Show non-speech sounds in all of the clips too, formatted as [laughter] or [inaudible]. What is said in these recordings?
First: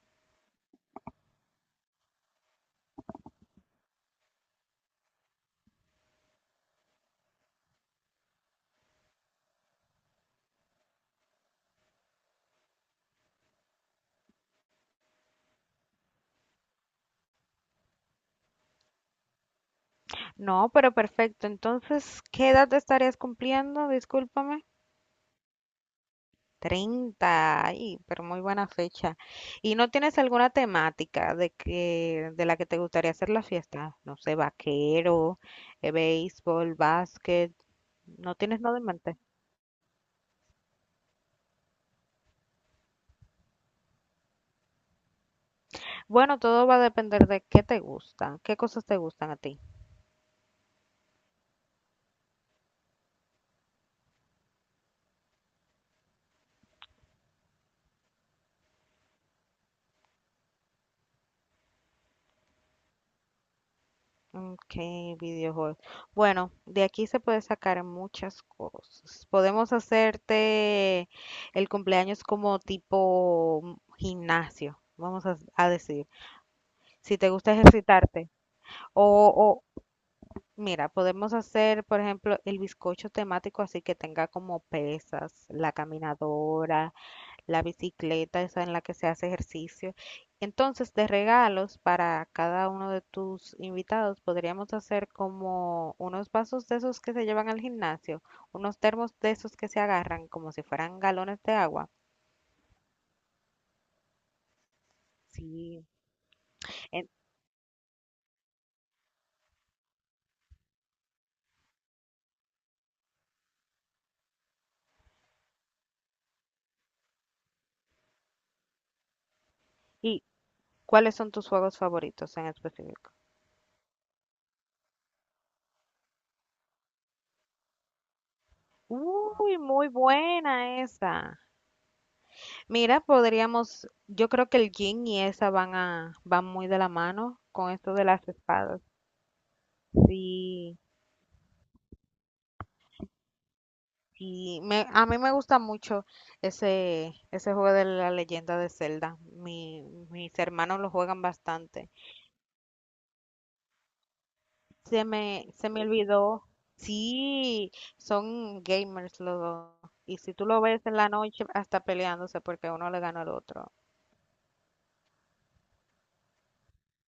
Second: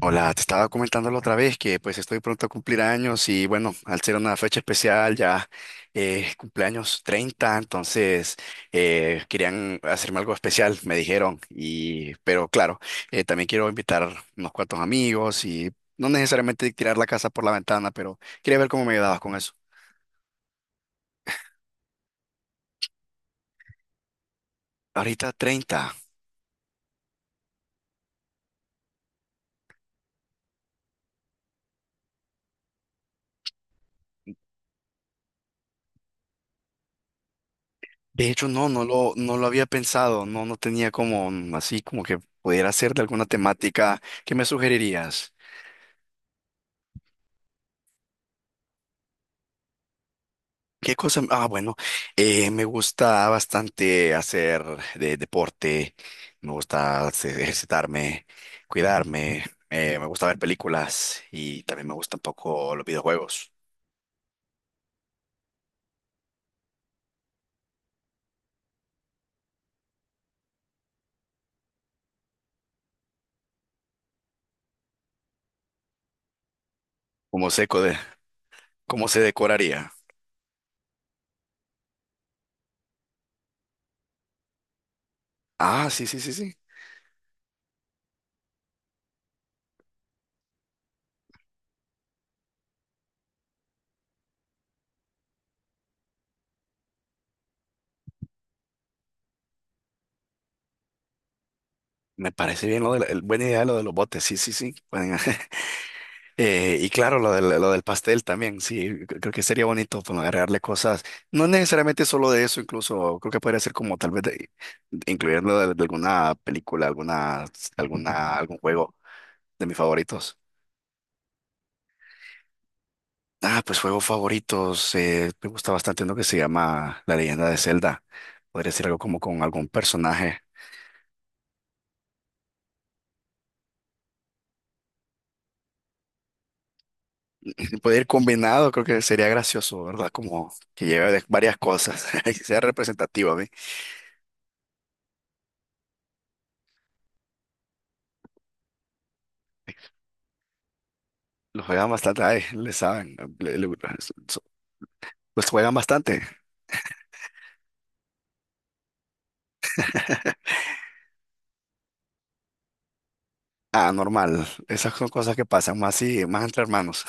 Hola, te estaba comentando la otra vez que pues estoy pronto a cumplir años y bueno, al ser una fecha especial ya, cumpleaños treinta. Entonces, querían hacerme algo especial, me dijeron, y pero claro, también quiero invitar unos cuantos amigos y no necesariamente tirar la casa por la ventana, pero quería ver cómo me ayudabas con eso. No, pero perfecto. Entonces, ¿qué edad estarías cumpliendo? Discúlpame. Ahorita 30. Treinta. Ay, pero muy buena fecha. ¿Y no tienes alguna temática de que de la que te gustaría hacer la fiesta? No sé, vaquero, béisbol, básquet. De ¿No hecho, tienes no, nada en mente? no lo había pensado. No, no tenía como así como que pudiera ser de alguna temática. ¿Qué me sugerirías? Bueno, todo va a depender de qué te gusta, qué cosas te gustan a ti. ¿Qué cosa? Ah, bueno, me gusta bastante hacer de deporte, me gusta ejercitarme, cuidarme, me gusta ver películas y también me gusta un poco los videojuegos. Ok, videojuegos. Bueno, de aquí se puede sacar muchas cosas. Podemos hacerte el cumpleaños como tipo gimnasio, vamos a decir, si te ¿Cómo gusta se, code- ejercitarte. ¿Cómo se O, o, decoraría? mira, podemos hacer, por ejemplo, el bizcocho temático así que tenga como pesas, la Ah, sí, sí, sí, sí. caminadora, la bicicleta, esa en la que se hace ejercicio. Entonces, de regalos para cada uno de tus invitados, podríamos hacer como unos vasos de esos que se llevan al gimnasio, unos termos de esos que se agarran como si fueran galones de agua. Me parece bien lo de la- el- buena idea lo de los botes, sí, sí, sí. Pueden- [laughs] Sí. Y En- claro, lo del pastel también, sí, creo que sería bonito pues, agregarle cosas, no necesariamente solo de eso. Incluso creo que podría ser como tal vez de incluirlo de alguna película, alguna, algún juego de mis ¿Y favoritos. cuáles son tus juegos favoritos en específico? Ah, pues juegos favoritos, me gusta bastante uno que se llama La Leyenda de Zelda, podría ser algo como con Uy, algún muy personaje. buena esa. Mira, podríamos, yo creo que el yin y esa van muy de la mano con [laughs] esto Puede de ir las combinado, espadas. creo que sería gracioso, ¿verdad? Como Sí. que lleve varias cosas [laughs] y sea representativo a mí. Y a mí me gusta mucho ese juego de la leyenda de Zelda. Mis hermanos lo juegan Los bastante. juegan bastante, ay, le saben, so- pues Se juegan me bastante. olvidó. Sí, son gamers los dos. Y si tú [laughs] lo ves en la noche, hasta peleándose porque uno le gana al otro. Ah, normal, esas son cosas que pasan más y más entre hermanos.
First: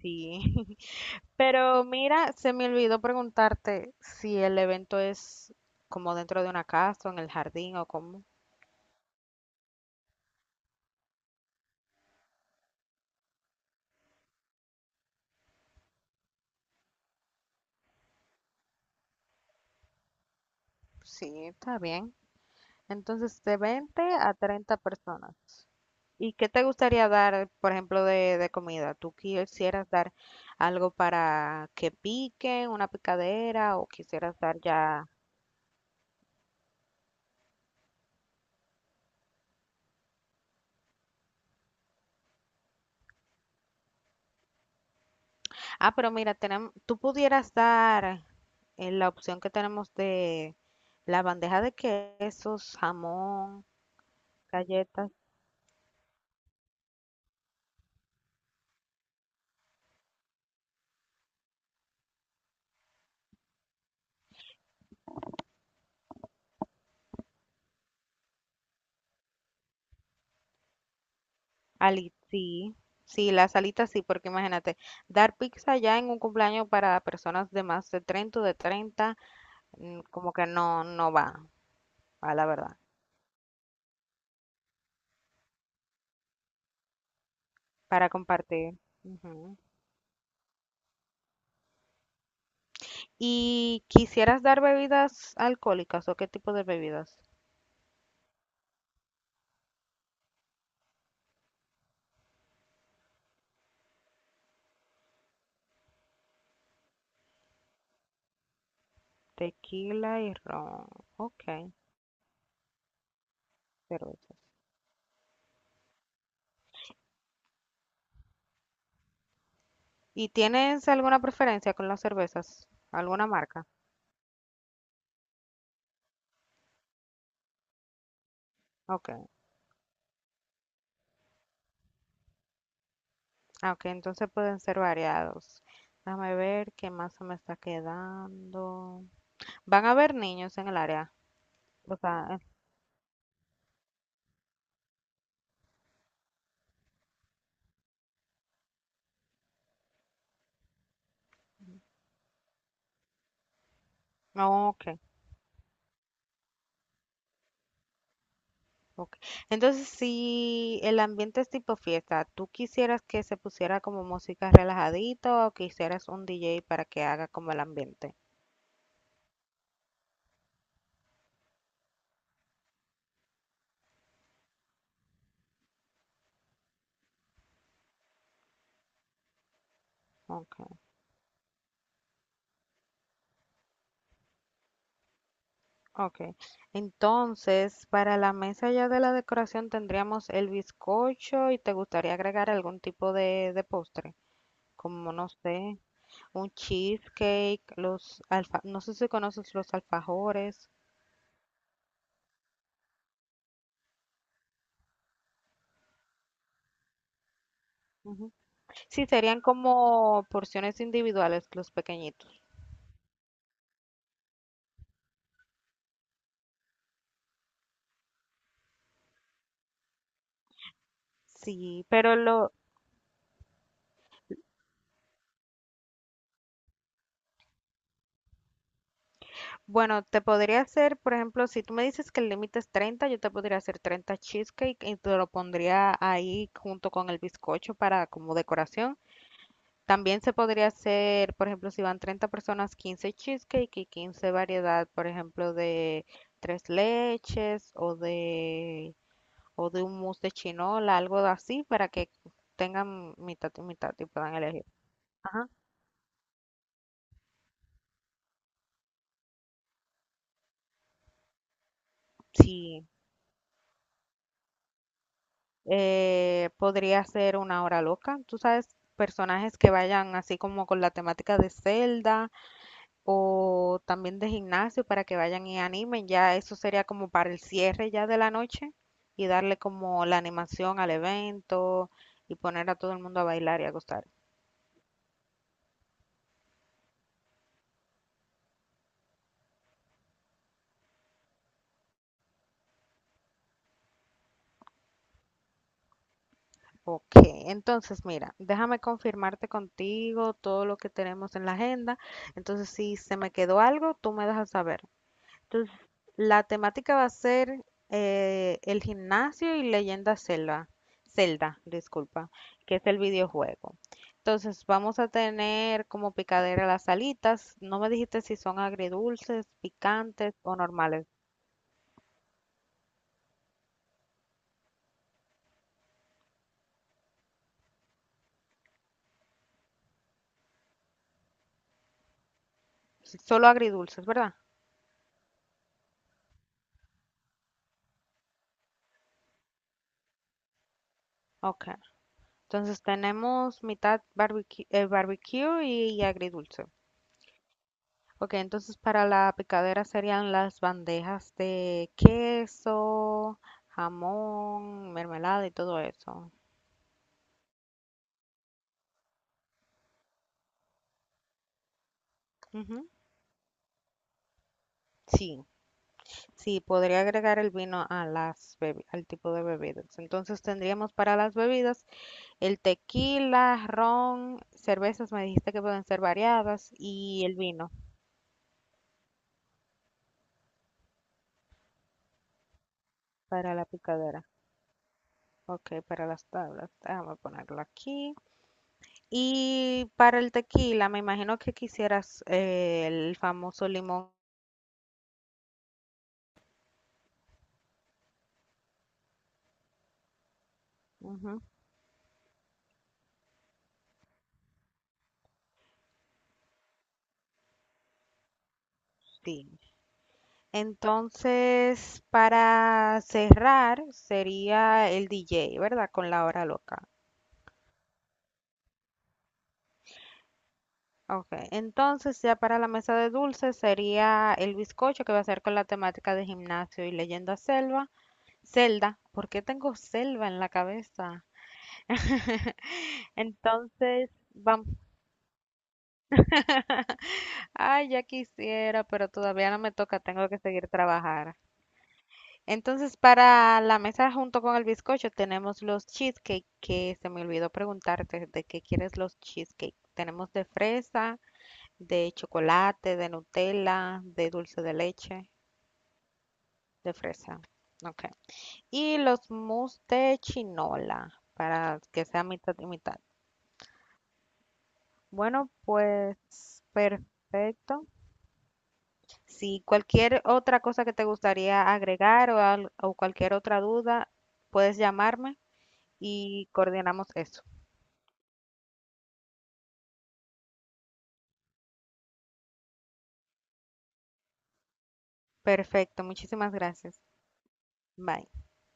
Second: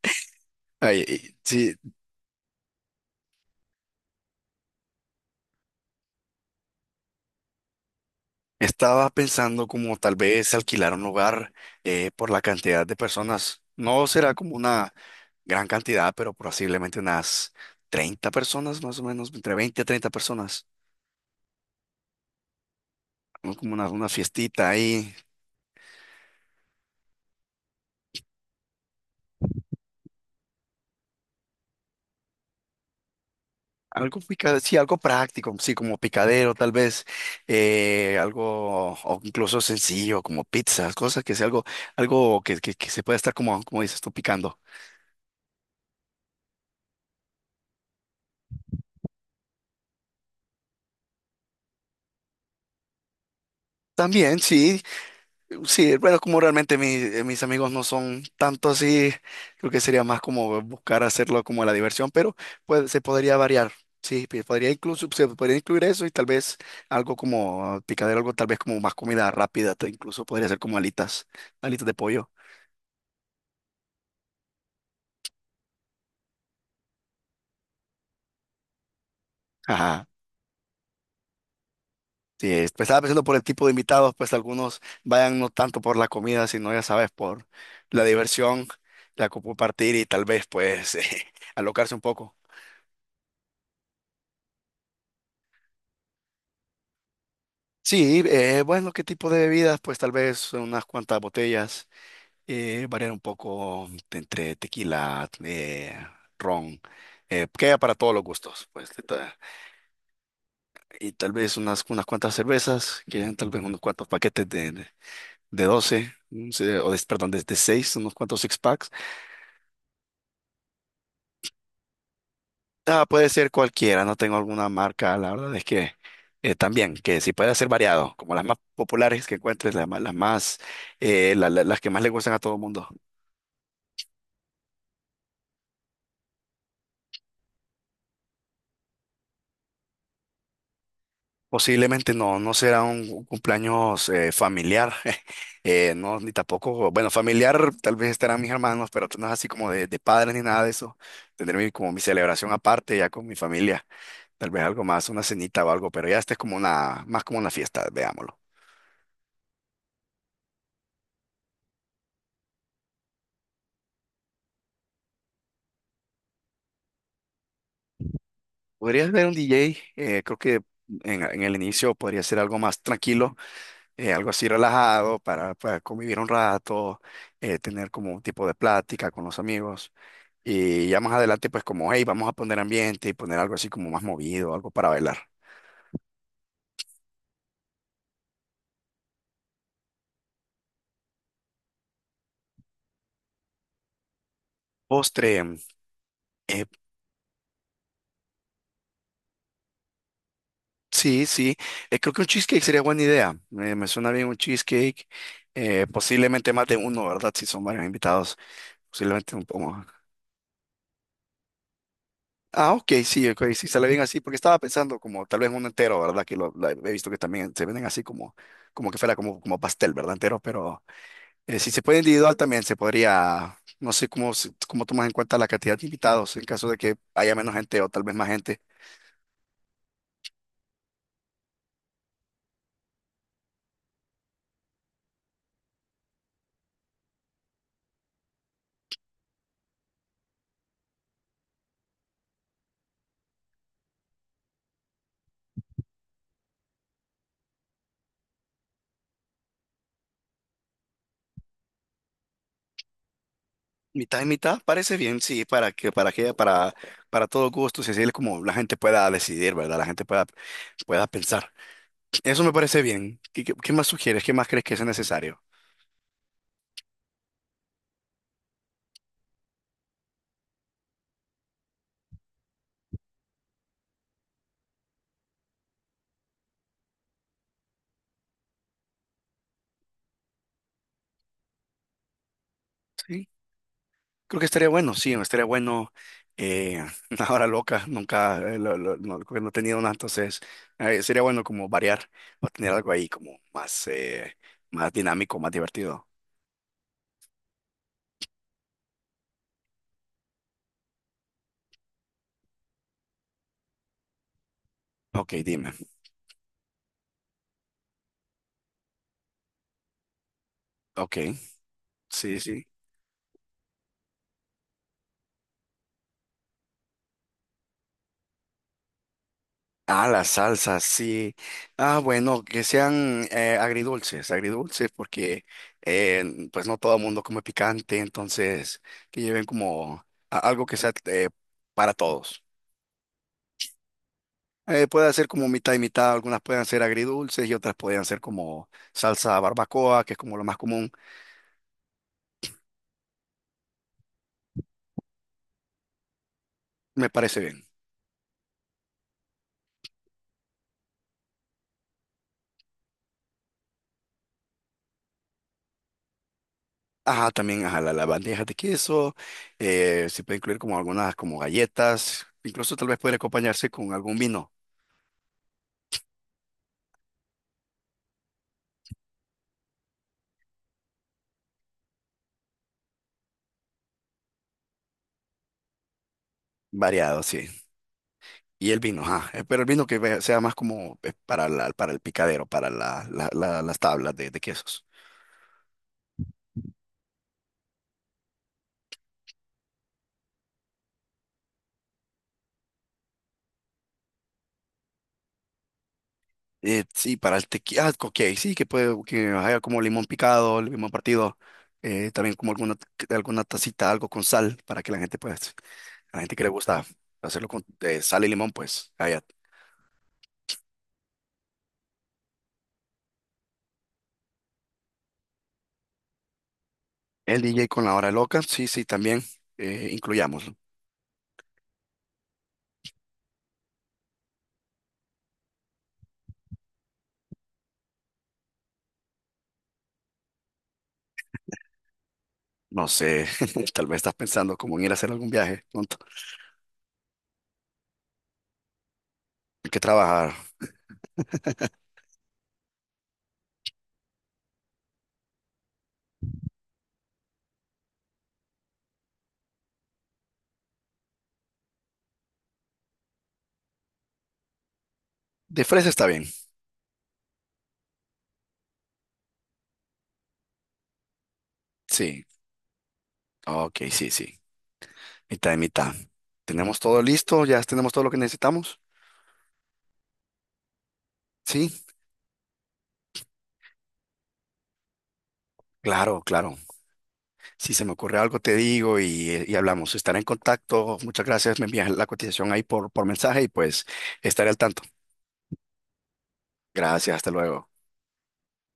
Sí. [laughs] Ay, [laughs] y sí, Pero mira, se me olvidó preguntarte si el evento es como dentro de una casa o en el jardín o cómo. estaba pensando como tal vez alquilar un lugar, por la cantidad de personas. No será como una gran cantidad, pero posiblemente unas 30 personas, más o menos, entre 20 a 30 personas. Sí, está bien. Entonces, ¿No? de Como 20 una a fiestita 30 ahí. personas. ¿Y qué te gustaría dar, por ejemplo, de comida? ¿Tú quisieras dar algo para que piquen, una picadera, o Algo quisieras pica- dar sí, algo ya... práctico, sí, como picadero, tal vez, algo, o incluso sencillo, como pizzas, cosas que sea algo, algo que se pueda estar como, como dices tú, picando. Ah, pero mira, tenemos tú pudieras dar la opción que tenemos de la bandeja de quesos, jamón, También, sí, galletas, sí, bueno, como realmente mis amigos no son tanto así. Creo que sería más como buscar hacerlo como la diversión, pero pues, se podría variar, sí, podría incluso, se podría incluir eso y tal vez algo como picadero, algo tal vez como más comida rápida, incluso podría ser como alitas, alitas de alitas, pollo. sí. Sí, las alitas sí, porque imagínate, dar pizza ya en un cumpleaños para personas de más de 30 o de 30. Ajá. Como que no, no va, a la Sí, es- verdad, pues estaba pensando por el tipo de invitados, pues algunos vayan no tanto por la comida, sino ya sabes, por la para diversión, compartir. Ujú. compartir y tal vez pues [laughs] alocarse un poco. ¿Y quisieras dar bebidas alcohólicas o qué tipo de bebidas? Sí, bueno, ¿qué tipo de bebidas? Pues tal vez unas cuantas botellas, variar un poco de entre tequila, ron, que haya para todos los gustos, pues Tequila y ron. y tal Ok, vez unas, unas cuantas cervezas, que hayan tal vez unos cuantos cerveza. paquetes de 12, un se- o de- perdón, de 6, unos cuantos six packs. ¿Y tienes alguna preferencia con las cervezas? Ah, puede ¿Alguna ser marca? cualquiera, no tengo alguna marca, la verdad es que, también, que sí puede ser variado, como las más Ok, populares que encuentres, las más, las que más le gustan a todo el mundo. ah, ok, entonces pueden ser variados. Déjame ver qué más se me está quedando. ¿Van a haber niños en el área? O Posiblemente sea, no, no será un cumpleaños familiar. [laughs] No, ni tampoco, bueno, familiar tal vez estarán mis hermanos, pero no es así como de padres ni nada de eso. Tendré como mi celebración aparte ya con mi familia, tal vez algo ok. más, una cenita o algo, pero ya este es como una, más como una fiesta, veámoslo. Ok. Entonces, si el ambiente es tipo fiesta, ¿tú quisieras que se pusiera como música relajadita o quisieras un DJ para que haga como el ambiente? Podrías ver un DJ, creo que en el inicio podría ser algo más tranquilo, algo así relajado para convivir un rato, tener como un tipo de plática con los amigos. Ok, Y ya más adelante, pues como, hey, vamos a poner ambiente y poner algo así como más movido, algo para bailar. ok. Entonces, para la mesa ya de la decoración tendríamos el bizcocho y te gustaría agregar algún tipo de postre, como no Postre, sé, un eh, cheesecake, los alfa, no sé si conoces los alfajores. sí, sí, creo que un cheesecake sería buena idea. Me suena bien un cheesecake, posiblemente más de uno, ¿verdad? Si son varios Ujú. invitados, Sí, posiblemente serían un. como porciones individuales, los pequeñitos. Ah, ok, sí, ok, sí, sale bien así, porque estaba pensando como tal vez un entero, ¿verdad? Que he visto que también se venden así como, como que fuera como, como pastel, ¿verdad? Entero, pero, si se Sí, puede pero individual lo, también se podría, no sé cómo, cómo tomas en cuenta la cantidad de invitados en caso de que haya menos gente o tal vez más gente. bueno, te podría hacer, por ejemplo, si tú me dices que el límite es 30, yo te podría hacer 30 cheesecake y te lo pondría ahí junto con el bizcocho para como decoración. También se podría hacer, por ejemplo, si van 30 personas, 15 cheesecake y 15 variedad, por ejemplo, de tres leches o de un mousse de chinola, algo así para que tengan mitad y mitad y Mitad y puedan mitad elegir. parece bien, sí, Ajá. Para todo gusto, si así es como la gente pueda decidir, ¿verdad? La gente pueda, pueda pensar. Eso me parece Sí. bien. ¿Qué, qué más sugieres? ¿Qué más crees que es necesario? Podría ser una hora loca. Tú sabes, personajes que vayan así como con la temática de Zelda o también de gimnasio para que vayan y animen. Ya eso sería como para el cierre ya de la noche y darle como la animación al evento y poner a todo el mundo a Sí, bailar y a gozar. creo que estaría bueno, sí, estaría bueno. eh, [laughs] una hora loca, nunca, no, creo que no he tenido una. Entonces, sería bueno como variar o tener algo ahí como más, más dinámico, más divertido. Ok, entonces mira, déjame confirmarte contigo todo lo que tenemos en la agenda. Entonces, si se me quedó algo, tú me dejas saber. Ok, Entonces, dime. la temática va a ser el gimnasio y leyenda Zelda, Ok. Zelda, disculpa, Sí, sí. que es el videojuego. Entonces, vamos a tener como picadera las alitas. No me dijiste si son agridulces, Ah, las picantes o salsas, normales. sí. Ah, bueno, que sean agridulces, agridulces, porque, pues no todo el mundo come picante. Entonces, que lleven como algo que sea, para todos. Solo agridulces, ¿verdad? Puede ser como mitad y mitad, algunas pueden ser agridulces y otras pueden ser como salsa barbacoa, que es como lo más común. Ok. Entonces, tenemos mitad barbecue, barbecue y agridulce. Me parece bien. Ok, entonces para la picadera serían las bandejas de queso, jamón, mermelada y todo eso. Ajá, también ajá, la bandeja de queso, se puede incluir como algunas como galletas, incluso tal Ujú. vez puede acompañarse con algún vino Sí, sí, podría agregar el vino a al tipo de bebidas. Entonces tendríamos para las bebidas el tequila, ron, cervezas, me dijiste que pueden ser variadas, variado, y el sí. vino Y el vino, ajá. Pero el vino que sea más como, para la, para el picadero, para para la las tablas picadera. De quesos. Ok, para las tablas. Déjame ponerlo aquí. Y para el tequila, me imagino que quisieras el famoso limón. Sí, para el tequila, ah, ok, sí, que puede, que haya como limón picado, limón partido, Ujú, también como alguna, alguna tacita, algo con sal, para que la gente, pues, a la gente que le gusta hacerlo con, sal y limón, pues, allá. sí. Entonces, para cerrar, sería el DJ, ¿verdad? Con la hora loca. El DJ con la hora loca, sí, sí, también, incluyámoslo. Ok. Entonces, ya para la mesa de dulces sería el bizcocho que va a ser con la temática de gimnasio y leyenda selva. Zelda. ¿Por qué tengo selva en la cabeza? No sé, [laughs] tal vez Entonces, estás pensando vamos. como en ir a hacer algún viaje pronto. Ay, ya quisiera, pero todavía no Hay me que toca. Tengo trabajar. que seguir trabajar. Entonces, para la mesa junto con el bizcocho tenemos los cheesecake, que se me olvidó preguntarte de qué quieres los cheesecake. Tenemos de fresa, de chocolate, de Nutella, de dulce de leche, De fresa está bien, de fresa. Ok. Y los mousse de chinola, para que sí, sea mitad y mitad. ok, sí, sí. Bueno, Mitad y mitad. pues ¿Tenemos todo listo? ¿Ya perfecto. tenemos todo lo que necesitamos? Si cualquier otra cosa que te Sí, gustaría agregar o, o cualquier otra duda, puedes llamarme claro, y claro. coordinamos eso. Si se me ocurre algo, te digo y hablamos. Estaré en contacto. Muchas gracias. Me envías la cotización ahí por mensaje y pues estaré al tanto. Perfecto, muchísimas gracias. Gracias, hasta luego. Bye.